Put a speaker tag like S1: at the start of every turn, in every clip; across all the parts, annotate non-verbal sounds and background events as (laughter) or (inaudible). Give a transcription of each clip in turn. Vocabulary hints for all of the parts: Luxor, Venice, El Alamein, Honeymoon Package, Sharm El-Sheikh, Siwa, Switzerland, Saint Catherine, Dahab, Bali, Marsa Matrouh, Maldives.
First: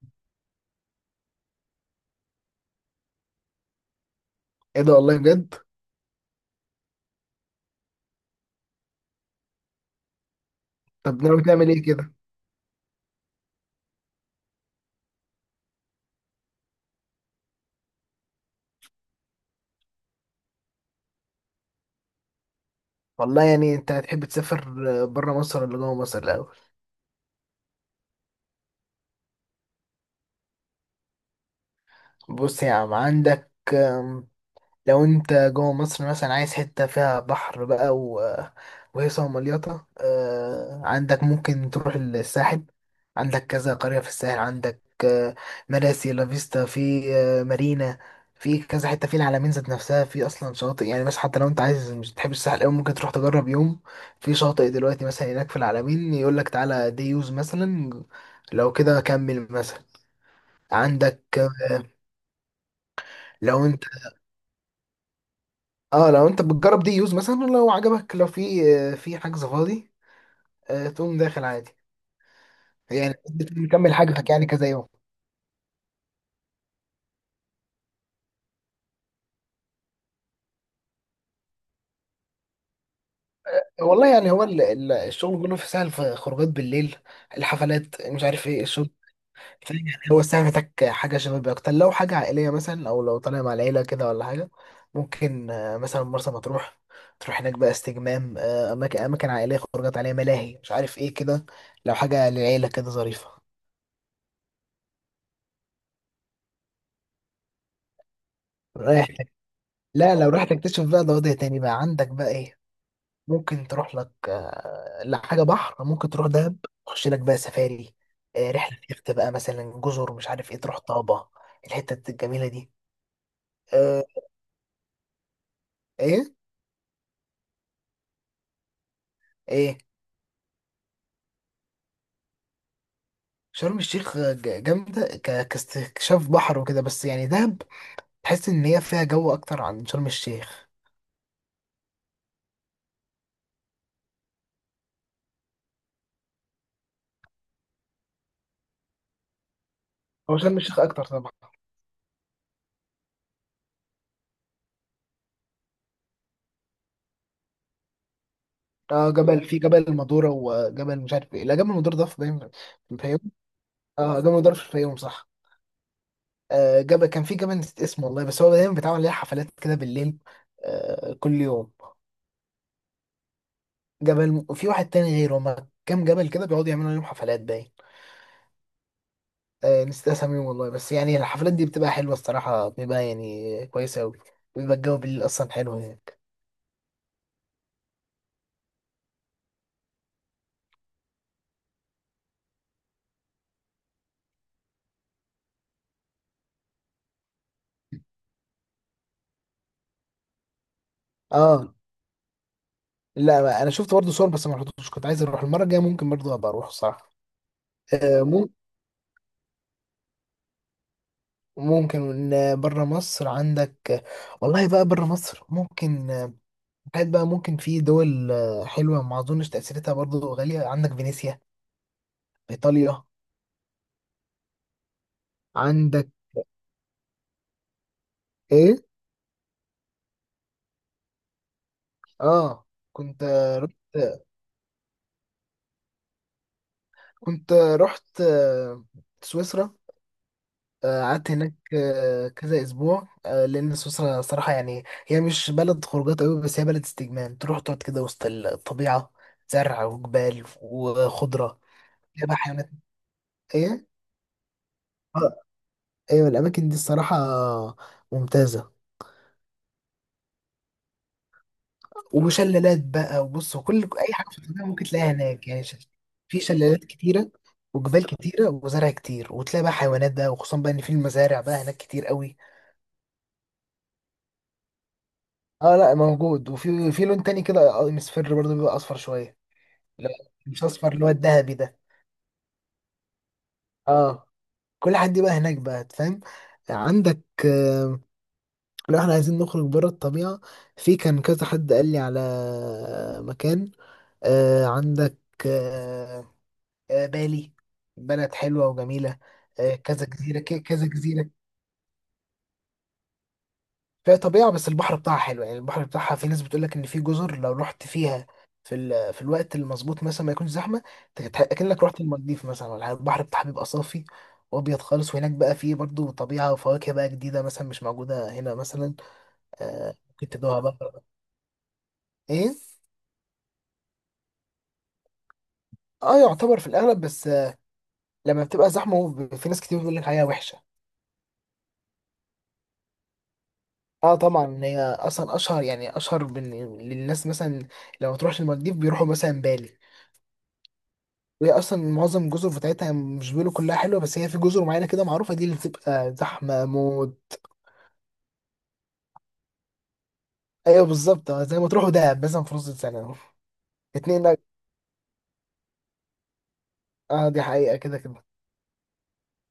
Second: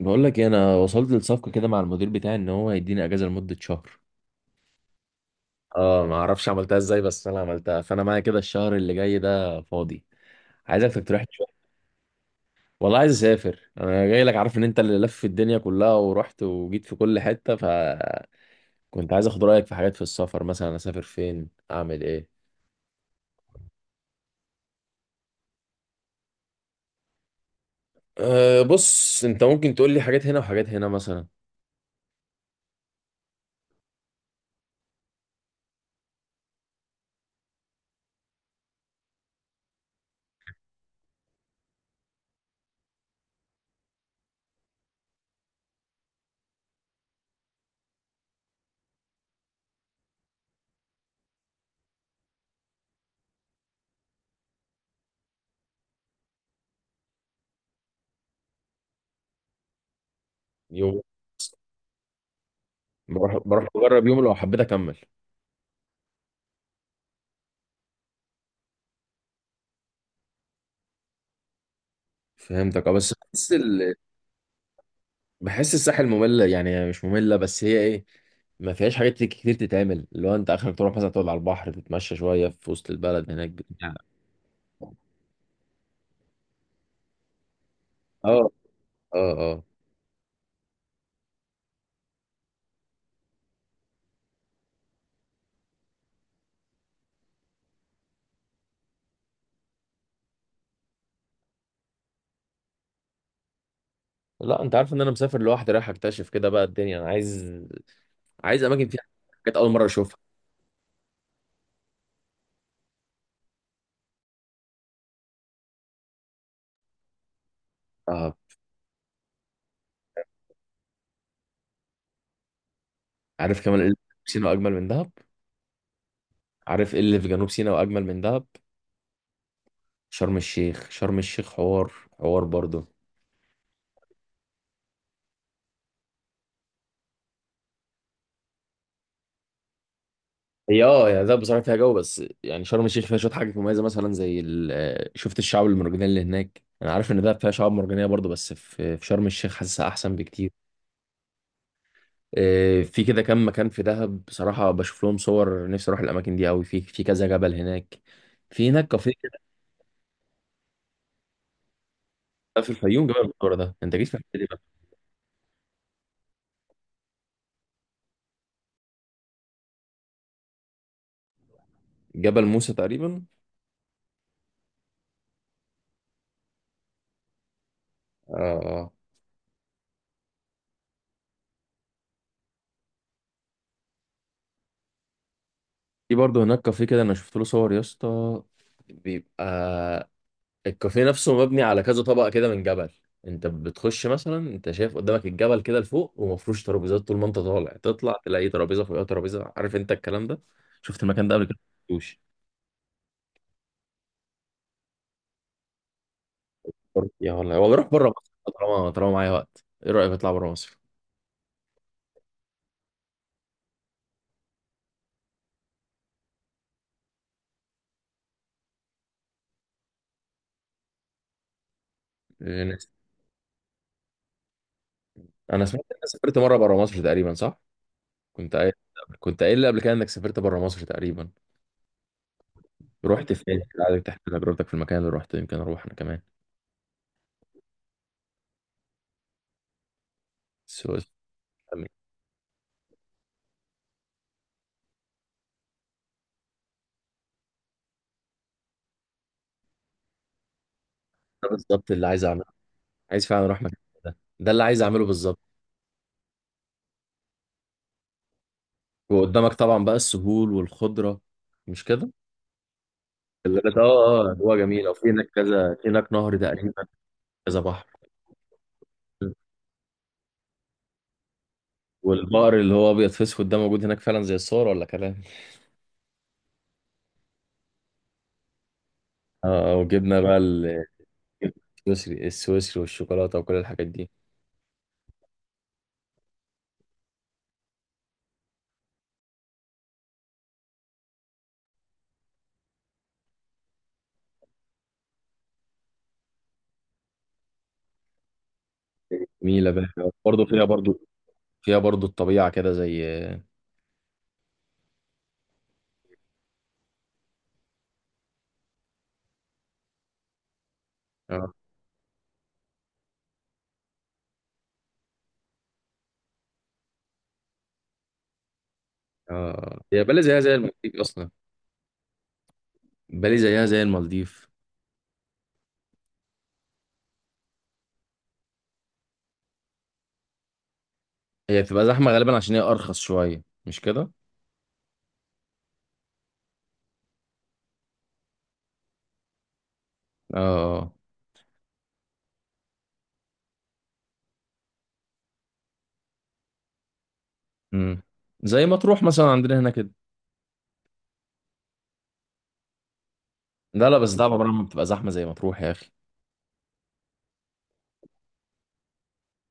S1: بقول لك إيه، انا وصلت للصفقه كده مع المدير بتاعي ان هو هيديني اجازه لمده شهر.
S2: ايه ده والله بجد.
S1: اه، ما اعرفش عملتها ازاي، بس انا عملتها، فانا معايا كده الشهر اللي جاي ده فاضي. عايزك تقترح
S2: طب
S1: لي
S2: ناوي
S1: شويه.
S2: تعمل ايه كده؟
S1: والله عايز اسافر، انا جاي لك عارف ان انت اللي لف الدنيا كلها ورحت وجيت في كل حته، فكنت عايز اخد رايك في حاجات في السفر، مثلا اسافر فين، اعمل ايه.
S2: والله يعني انت هتحب تسافر بره مصر ولا جوه مصر الاول؟
S1: أه بص، انت ممكن تقول لي حاجات هنا وحاجات هنا مثلا.
S2: بص يا عم، عندك لو انت جوه مصر مثلا عايز حتة فيها بحر بقى وهيصة ومليطة، عندك ممكن تروح الساحل. عندك كذا قرية في الساحل، عندك مراسي، لافيستا، في آه، مارينا، في كذا حتة في العلمين ذات نفسها، في أصلا شواطئ يعني. بس حتى لو أنت عايز، مش تحب الساحل أوي، ممكن تروح تجرب يوم في شاطئ دلوقتي مثلا هناك في العلمين، يقولك تعالى دي يوز مثلا، لو كده كمل مثلا.
S1: يوم.
S2: عندك
S1: بروح
S2: لو
S1: بروح
S2: انت،
S1: اجرب يوم لو حبيت اكمل.
S2: اه لو انت بتجرب دي يوز مثلا، لو عجبك، لو في حجز فاضي، تقوم داخل عادي،
S1: فهمتك. اه، بس
S2: يعني
S1: بس
S2: بتكمل حجزك يعني كذا يوم.
S1: بحس الساحل مملة، يعني مش مملة، بس هي ايه، ما فيهاش حاجات كتير تتعمل، اللي هو انت اخرك تروح مثلا تقعد على البحر، تتمشى شوية في وسط البلد هناك بتاع.
S2: والله يعني هو الشغل كله في سهل، في خروجات بالليل، الحفلات، مش
S1: اه.
S2: عارف ايه الشغل.
S1: اه. اه.
S2: فاهم؟ يعني هو الساعة محتاج حاجة شبابية أكتر، لو حاجة عائلية مثلا، أو لو طالع مع العيلة كده ولا حاجة، ممكن مثلا مرسى مطروح، تروح هناك بقى استجمام، أماكن، أماكن عائلية، خروجات عليها ملاهي، مش عارف ايه كده، لو حاجة للعيلة كده ظريفة.
S1: لا، انت عارف ان انا مسافر لوحدي، رايح اكتشف كده بقى الدنيا. انا عايز اماكن فيها
S2: رايح؟
S1: حاجات اول مرة
S2: لا،
S1: اشوفها.
S2: لو رحت تكتشف بقى ده وضع تاني بقى، عندك بقى ايه، ممكن تروح لك لحاجة بحر، ممكن تروح دهب، تخش لك بقى سفاري،
S1: اه.
S2: رحلة يخت بقى مثلا، جزر، مش عارف ايه، تروح طابة، الحتة الجميلة دي.
S1: عارف كمان ايه اللي
S2: آه،
S1: في سينا اجمل من دهب.
S2: ايه؟
S1: عارف ايه اللي في جنوب سينا واجمل من دهب.
S2: ايه؟
S1: شرم الشيخ، شرم الشيخ حوار. حوار برضه.
S2: شرم الشيخ آه، ج- جامدة ك- كاستكشاف بحر وكده، بس يعني دهب تحس ان هي فيها جو اكتر عن شرم الشيخ.
S1: هي اه، يعني ده بصراحه فيها جو، بس يعني شرم الشيخ فيها شويه حاجات مميزه، مثلا زي شفت الشعاب المرجانيه اللي هناك. انا عارف ان ده فيها شعاب مرجانيه برضه، بس في في شرم الشيخ حاسسها احسن
S2: هو
S1: بكتير.
S2: شرم الشيخ اكتر طبعا.
S1: في كده كام مكان في دهب، بصراحه بشوف لهم صور، نفسي اروح الاماكن دي قوي. في في كذا جبل هناك، في هناك
S2: اه
S1: كافيه كده.
S2: جبل، في جبل المدورة وجبل مش عارف ايه لا جبل المدورة ده في، باين في
S1: في الفيوم جبل
S2: الفيوم.
S1: المنورة ده، انت جيت في
S2: اه جبل
S1: الحته دي
S2: المدورة
S1: بقى؟
S2: في الفيوم صح. جاب كان في جبل نسيت اسمه والله، بس هو دايما بيتعمل ليه حفلات كده بالليل، كل يوم.
S1: جبل موسى تقريبا.
S2: جبل، وفي واحد تاني غيره، هما كام جبل كده بيقعدوا يعملوا ليهم حفلات باين.
S1: اه. اه. آه.
S2: نسيت اساميهم والله، بس يعني الحفلات دي بتبقى حلوة الصراحة، بيبقى يعني كويسة أوي. بيبقى الجو بالليل أصلا حلو
S1: في
S2: هناك.
S1: برضه هناك كافيه كده، انا شفت له صور يا اسطى. بيبقى الكافيه نفسه مبني على كذا طبقة كده من جبل. انت بتخش مثلا، انت شايف قدامك الجبل كده لفوق، ومفروش ترابيزات. طول ما انت طالع تطلع تلاقي ترابيزة فوقها ترابيزة. عارف انت الكلام ده؟ شفت المكان ده قبل كده؟
S2: اه
S1: مشفتوش.
S2: لا، أنا شفت برضه صور بس ما رحتوش، كنت عايز أروح المرة الجاية، ممكن برضه أبقى أروح الصراحة.
S1: يا والله، والله روح بره
S2: آه،
S1: مصر.
S2: مم-
S1: طالما معايا وقت، ايه رأيك اطلع بره مصر؟
S2: ممكن. بره مصر؟ عندك، والله بقى بره مصر ممكن، حاجات بقى ممكن في دول حلوة، ما أظنش تأثيرتها برضو غالية. عندك فينيسيا في
S1: انا
S2: إيطاليا،
S1: أنا سمعت انك
S2: عندك
S1: سافرت مرة بره مصر تقريبا، صح؟ كنت قايل
S2: إيه؟
S1: كنت قايل لي قبل كده انك سافرت بره مصر تقريبا.
S2: آه، كنت
S1: رحت فين؟
S2: رحت،
S1: عايزك تحكي تجربتك في المكان اللي رحت، يمكن اروح انا كمان.
S2: كنت آه، رحت آه، سويسرا.
S1: السويس؟
S2: قعدت هناك كذا أسبوع، لأن سويسرا صراحة يعني هي مش بلد خروجات أوي، بس هي بلد استجمام، تروح تقعد كده وسط الطبيعة، زرع وجبال وخضرة،
S1: بالظبط (laughs) اللي عايز
S2: فيها بقى
S1: اعمله.
S2: حيوانات.
S1: عايز فعلا اروح مكان.
S2: إيه؟
S1: ده اللي عايز اعمله
S2: آه،
S1: بالظبط.
S2: أيوة الأماكن دي الصراحة ممتازة.
S1: وقدامك طبعا بقى السهول والخضره، مش كده؟
S2: وشلالات بقى، وبص، وكل اي حاجه
S1: اه، اه،
S2: في
S1: هو
S2: الطبيعه ممكن
S1: جميل. وفي
S2: تلاقيها
S1: هناك
S2: هناك يعني،
S1: كذا، في هناك نهر
S2: في شلالات
S1: تقريبا،
S2: كتيره
S1: كذا بحر.
S2: وجبال كتيره وزرع كتير، وتلاقي بقى حيوانات بقى، وخصوصا بقى ان في المزارع بقى هناك كتير قوي.
S1: والبقر اللي هو ابيض في اسود ده موجود هناك فعلا زي الصور، ولا كلام؟
S2: اه لا موجود، وفي لون تاني كده مصفر برضه، بيبقى اصفر شويه.
S1: اه. آه،
S2: لا
S1: وجبنا بقى
S2: مش اصفر، اللي هو الذهبي ده.
S1: السويسري السويسري والشوكولاته وكل الحاجات دي.
S2: اه كل حد بقى هناك بقى فاهم. عندك لو احنا عايزين نخرج بره الطبيعه، في كان كذا حد قال لي على مكان عندك آه، بالي، بلد حلوة وجميلة،
S1: جميله بقى برضه، فيها
S2: كذا
S1: برضه
S2: جزيرة.
S1: فيها برضه الطبيعه كده زي اه.
S2: فيها طبيعة، بس البحر بتاعها حلو يعني. البحر بتاعها، في ناس بتقول لك إن في جزر لو رحت فيها في الوقت المظبوط مثلا، ما يكونش زحمة،
S1: اه.
S2: أكنك رحت المالديف مثلا ولا حاجة. البحر بتاعها بيبقى صافي وأبيض خالص، وهناك بقى فيه برضو طبيعة وفواكه بقى جديدة مثلا مش موجودة هنا مثلا.
S1: آه. هي بالي
S2: ممكن
S1: زيها زي
S2: تدوها
S1: المالديف
S2: بقى.
S1: اصلا.
S2: إيه؟
S1: بالي زيها زي المالديف.
S2: اه يعتبر في الأغلب، بس لما بتبقى زحمة، في ناس كتير بتقول لك عليها وحشة.
S1: هي بتبقى زحمه غالبا عشان هي ارخص شويه، مش كده؟
S2: اه طبعا هي اصلا اشهر، يعني للناس مثلا، لو تروح المالديف بيروحوا مثلا بالي.
S1: اه.
S2: وهي اصلا معظم الجزر بتاعتها مش بيقولوا كلها حلوه، بس هي في جزر معينه كده معروفه، دي اللي بتبقى زحمه موت.
S1: امم زي ما تروح مثلا عندنا هنا كده.
S2: ايوه بالظبط، زي ما تروحوا دهب مثلا في نص السنه.
S1: لا لا، بس
S2: اتنين.
S1: ده عمرها ما بتبقى زحمه زي ما تروح يا اخي.
S2: اه دي حقيقه كده كده.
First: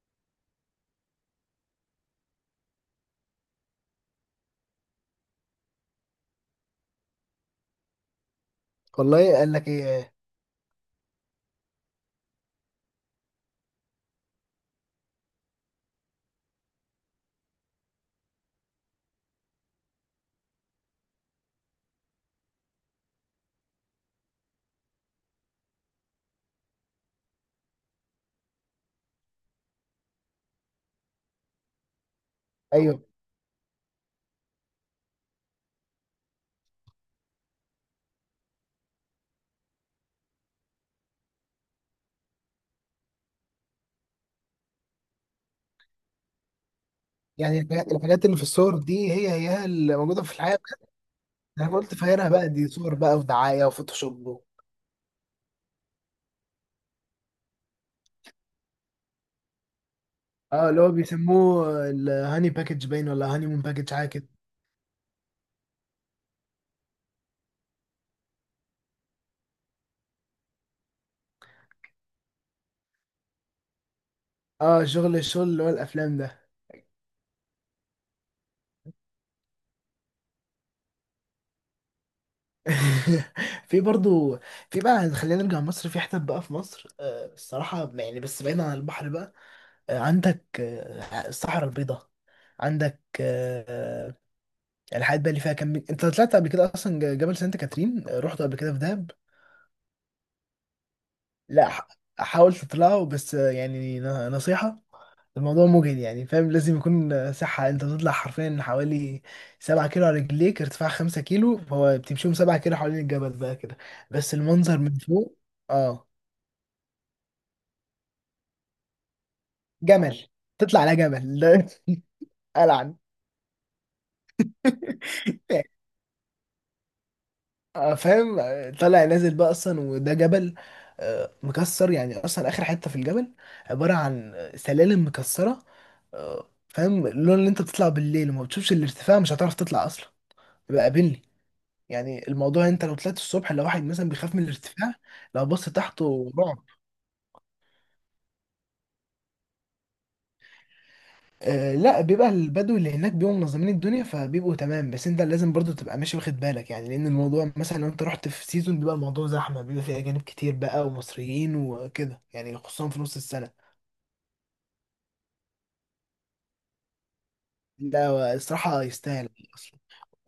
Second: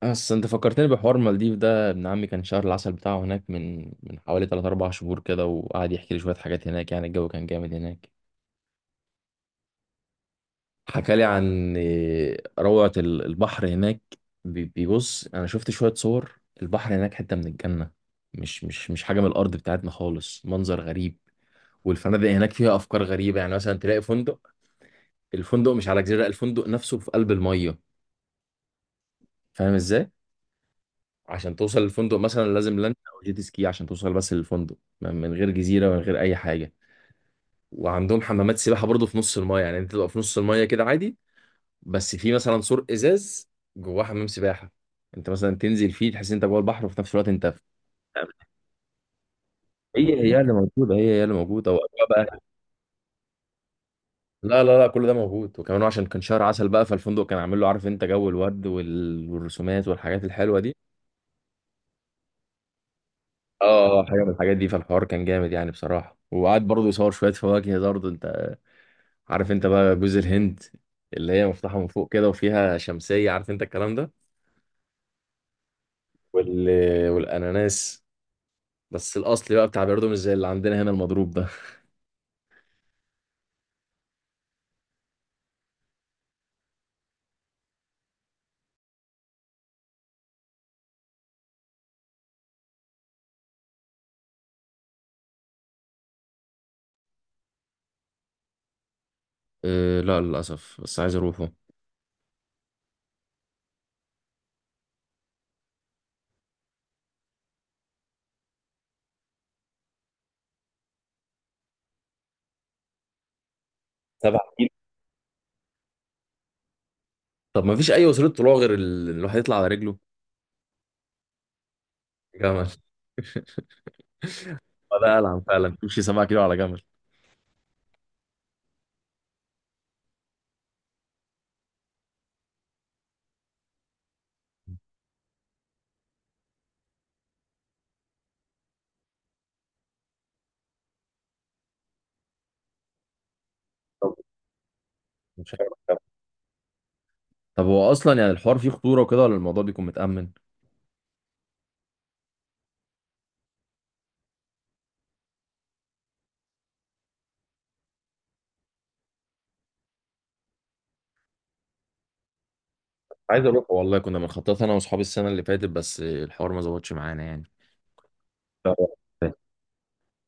S1: بس انت فكرتني بحوار المالديف ده، ابن عمي كان شهر العسل بتاعه هناك من حوالي 3 4 شهور كده، وقعد يحكي لي شويه حاجات هناك. يعني الجو كان جامد هناك.
S2: والله قال لك ايه؟
S1: حكى لي عن إيه، روعه البحر هناك. بيبص، انا شفت شويه صور البحر هناك، حته من الجنه. مش حاجه من الارض بتاعتنا خالص، منظر غريب. والفنادق هناك فيها افكار غريبه، يعني مثلا تلاقي فندق، الفندق مش على جزيرة، الفندق نفسه في قلب المية. فاهم ازاي؟ عشان توصل للفندق مثلا لازم لانش
S2: ايوه
S1: او جيت سكي عشان توصل بس للفندق. من غير جزيرة ومن غير اي حاجة. وعندهم حمامات سباحة برضو في نص المية، يعني انت تبقى في نص المية كده عادي. بس في مثلا سور ازاز، جواه حمام سباحة، انت مثلا تنزل فيه تحس انت جوه البحر، وفي نفس الوقت انت في.
S2: يعني الحاجات، الحاجات اللي في الصور دي هي اللي
S1: هي
S2: موجوده في
S1: هي اللي
S2: الحياه.
S1: موجودة، هي هي اللي
S2: انا
S1: موجودة،
S2: قلت
S1: وأجواء
S2: فاكرها
S1: بقى.
S2: بقى دي صور بقى ودعايه وفوتوشوب
S1: لا لا لا، كل ده موجود. وكمان عشان كان شهر عسل بقى، فالفندق كان عامل له، عارف انت جو الورد والرسومات والحاجات الحلوة
S2: اه
S1: دي.
S2: اللي هو بيسموه الهاني باكج، باين ولا هاني مون باكج،
S1: اه، اه،
S2: حاجه
S1: حاجه
S2: كده.
S1: من الحاجات دي، فالحوار كان جامد يعني بصراحه. وقعد برضه يصور شويه فواكه برضه. انت عارف انت بقى جوز الهند اللي هي مفتوحه من فوق كده وفيها شمسيه، عارف انت الكلام ده؟
S2: اه شغل، الشغل اللي هو الافلام ده.
S1: وال... والاناناس، بس الاصلي بقى بتاع بيردو، مش زي اللي عندنا هنا المضروب ده.
S2: (laughs) في برضو، في بقى، خلينا نرجع مصر، في حتت بقى في مصر آه الصراحة يعني، بس بعيد عن البحر بقى، آه عندك آه الصحراء البيضاء. عندك آه الحاجات بقى اللي فيها كم. انت طلعت قبل كده اصلا جبل سانت كاترين؟ رحت قبل كده في دهب؟
S1: أه، لا للاسف بس عايز اروحه.
S2: لا حاول تطلعه بس، آه يعني نصيحة، الموضوع مجهد يعني فاهم، لازم يكون صحة، انت بتطلع حرفيا حوالي 7 كيلو على رجليك، ارتفاع 5 كيلو، فهو بتمشيهم 7 كيلو حوالين الجبل بقى كده، بس
S1: سبع كيلو؟
S2: المنظر من فوق. اه
S1: طب ما فيش اي وسيله طلوع غير الواحد يطلع على رجله؟
S2: جمل. تطلع على جبل ده؟ (laughs)
S1: جمل.
S2: ألعن.
S1: (laughs) ده العن
S2: (laughs)
S1: فعلا، تمشي 7 كيلو على جمل.
S2: فاهم، طالع نازل بقى اصلا، وده جبل مكسر يعني، اصلا اخر حتة في الجبل عبارة عن سلالم مكسرة. فاهم اللون اللي انت بتطلع بالليل وما بتشوفش الارتفاع، مش هتعرف تطلع اصلا، يبقى قابلني. يعني الموضوع، انت لو طلعت الصبح، لو واحد مثلا
S1: طب
S2: بيخاف من الارتفاع، لو
S1: مش
S2: بص
S1: عارف.
S2: تحته رعب.
S1: طب هو اصلا يعني الحوار فيه خطوره وكده، ولا الموضوع بيكون متامن؟
S2: آه لا بيبقى البدو اللي هناك بيبقوا منظمين الدنيا، فبيبقوا تمام، بس انت لازم برضو تبقى ماشي واخد بالك يعني، لان الموضوع مثلا لو انت رحت في سيزون، بيبقى الموضوع زحمه، بيبقى فيه اجانب كتير بقى ومصريين وكده يعني، خصوصا في نص
S1: عايز
S2: السنه.
S1: اروح والله، كنا بنخطط انا واصحابي السنه اللي فاتت بس الحوار ما ظبطش معانا يعني.
S2: لا الصراحه يستاهل،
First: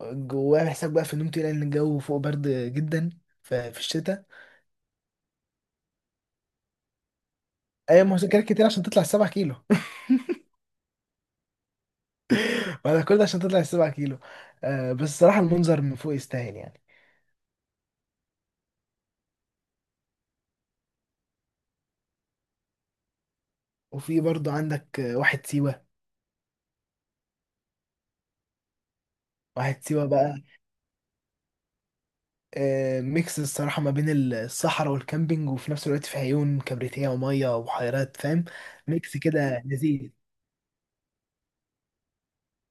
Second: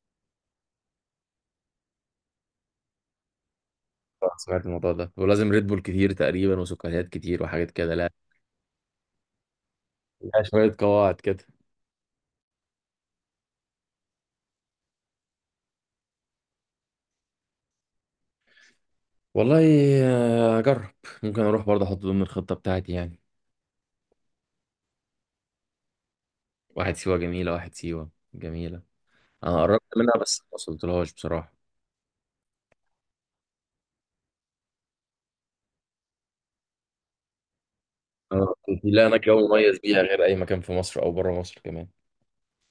S2: جواه حساب بقى في النوم تقيل لان الجو فوق برد جدا في الشتاء.
S1: لا، سمعت الموضوع ده، ولازم ريد بول كتير تقريبا وسكريات كتير وحاجات كده.
S2: اي
S1: لا.
S2: مذاكرات كتير عشان تطلع 7 كيلو؟
S1: لا، شويه قواعد كده.
S2: (laughs) ولا كل ده عشان تطلع 7 كيلو؟ آه بس الصراحه المنظر من فوق يستاهل يعني.
S1: والله، اجرب. ممكن اروح برضه، احط ضمن الخطه بتاعتي يعني.
S2: وفي برضو عندك واحد سيوة.
S1: واحد سيوه جميله، واحد سيوه جميله. انا
S2: واحد
S1: قربت
S2: سيوة
S1: منها بس
S2: بقى
S1: ما وصلتلهاش بصراحه.
S2: ميكس الصراحة ما بين الصحراء والكامبينج، وفي نفس الوقت في عيون كبريتية ومية وبحيرات، فاهم،
S1: أنا- لا، انا
S2: ميكس
S1: جو
S2: كده
S1: مميز بيها
S2: لذيذ.
S1: غير اي مكان في مصر او بره مصر كمان.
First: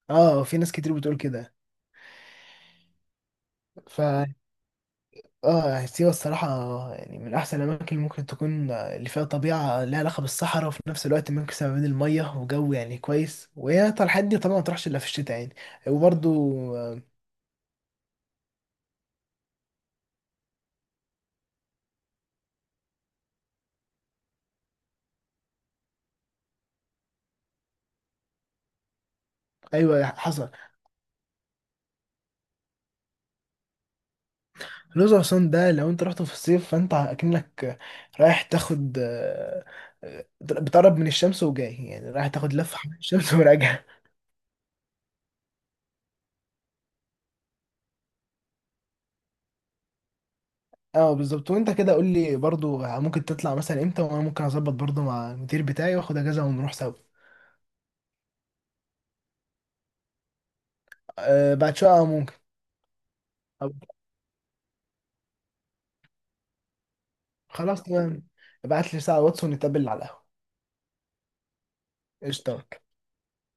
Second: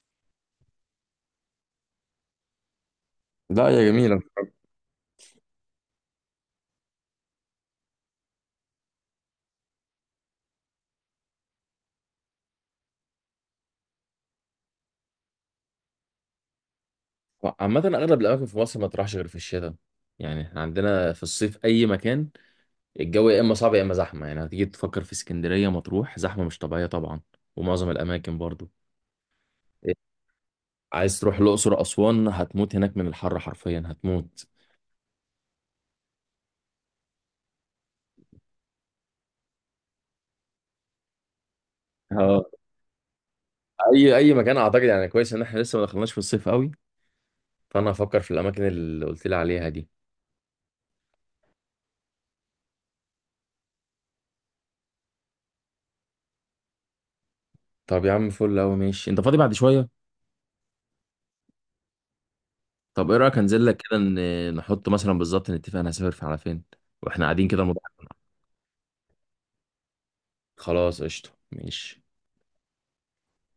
S2: اه في ناس كتير بتقول كده.
S1: لا يا
S2: ف
S1: جميله.
S2: اه سيوة الصراحة يعني من أحسن الأماكن اللي ممكن تكون اللي فيها طبيعة لها علاقة بالصحراء، وفي نفس الوقت ميكس ما بين المية وجو يعني كويس، وهي الحاجات دي طبعا ما تروحش إلا في الشتاء يعني. وبرضو
S1: عامه اغلب الاماكن في مصر ما تروحش غير في الشتاء. يعني احنا عندنا في الصيف اي مكان، الجو يا اما صعب يا اما زحمه. يعني هتيجي تفكر في اسكندريه مطروح، زحمه مش طبيعيه طبعا، ومعظم الاماكن برضو. إيه،
S2: أيوة حصل.
S1: عايز تروح الاقصر اسوان، هتموت هناك من الحر، حرفيا هتموت.
S2: الأقصر وأسوان ده لو أنت رحت في الصيف فأنت أكنك رايح تاخد بتقرب من الشمس وجاي، يعني رايح
S1: اه.
S2: تاخد لفة حوالين الشمس (laughs) وراجع.
S1: اي مكان، اعتقد يعني كويس ان احنا لسه ما دخلناش في الصيف قوي، فانا هفكر في الاماكن اللي قلت لي عليها دي.
S2: اه بالظبط، وأنت كده قول لي برضو ممكن تطلع مثلا إمتى، وأنا ممكن أظبط برضو مع المدير بتاعي وآخد أجازة ونروح سوا.
S1: طب يا عم فل قوي، ماشي. انت فاضي بعد شويه؟
S2: أه بعد شوية ممكن.
S1: طب ايه رايك انزل
S2: أو-
S1: لك كده، نحط مثلا بالظبط نتفق انا هسافر في على فين، واحنا قاعدين كده الموضوع.
S2: خلاص تمام، ابعت لي ساعة واتس ونتقابل على القهوة.
S1: خلاص، قشطه، ماشي.
S2: قشطة.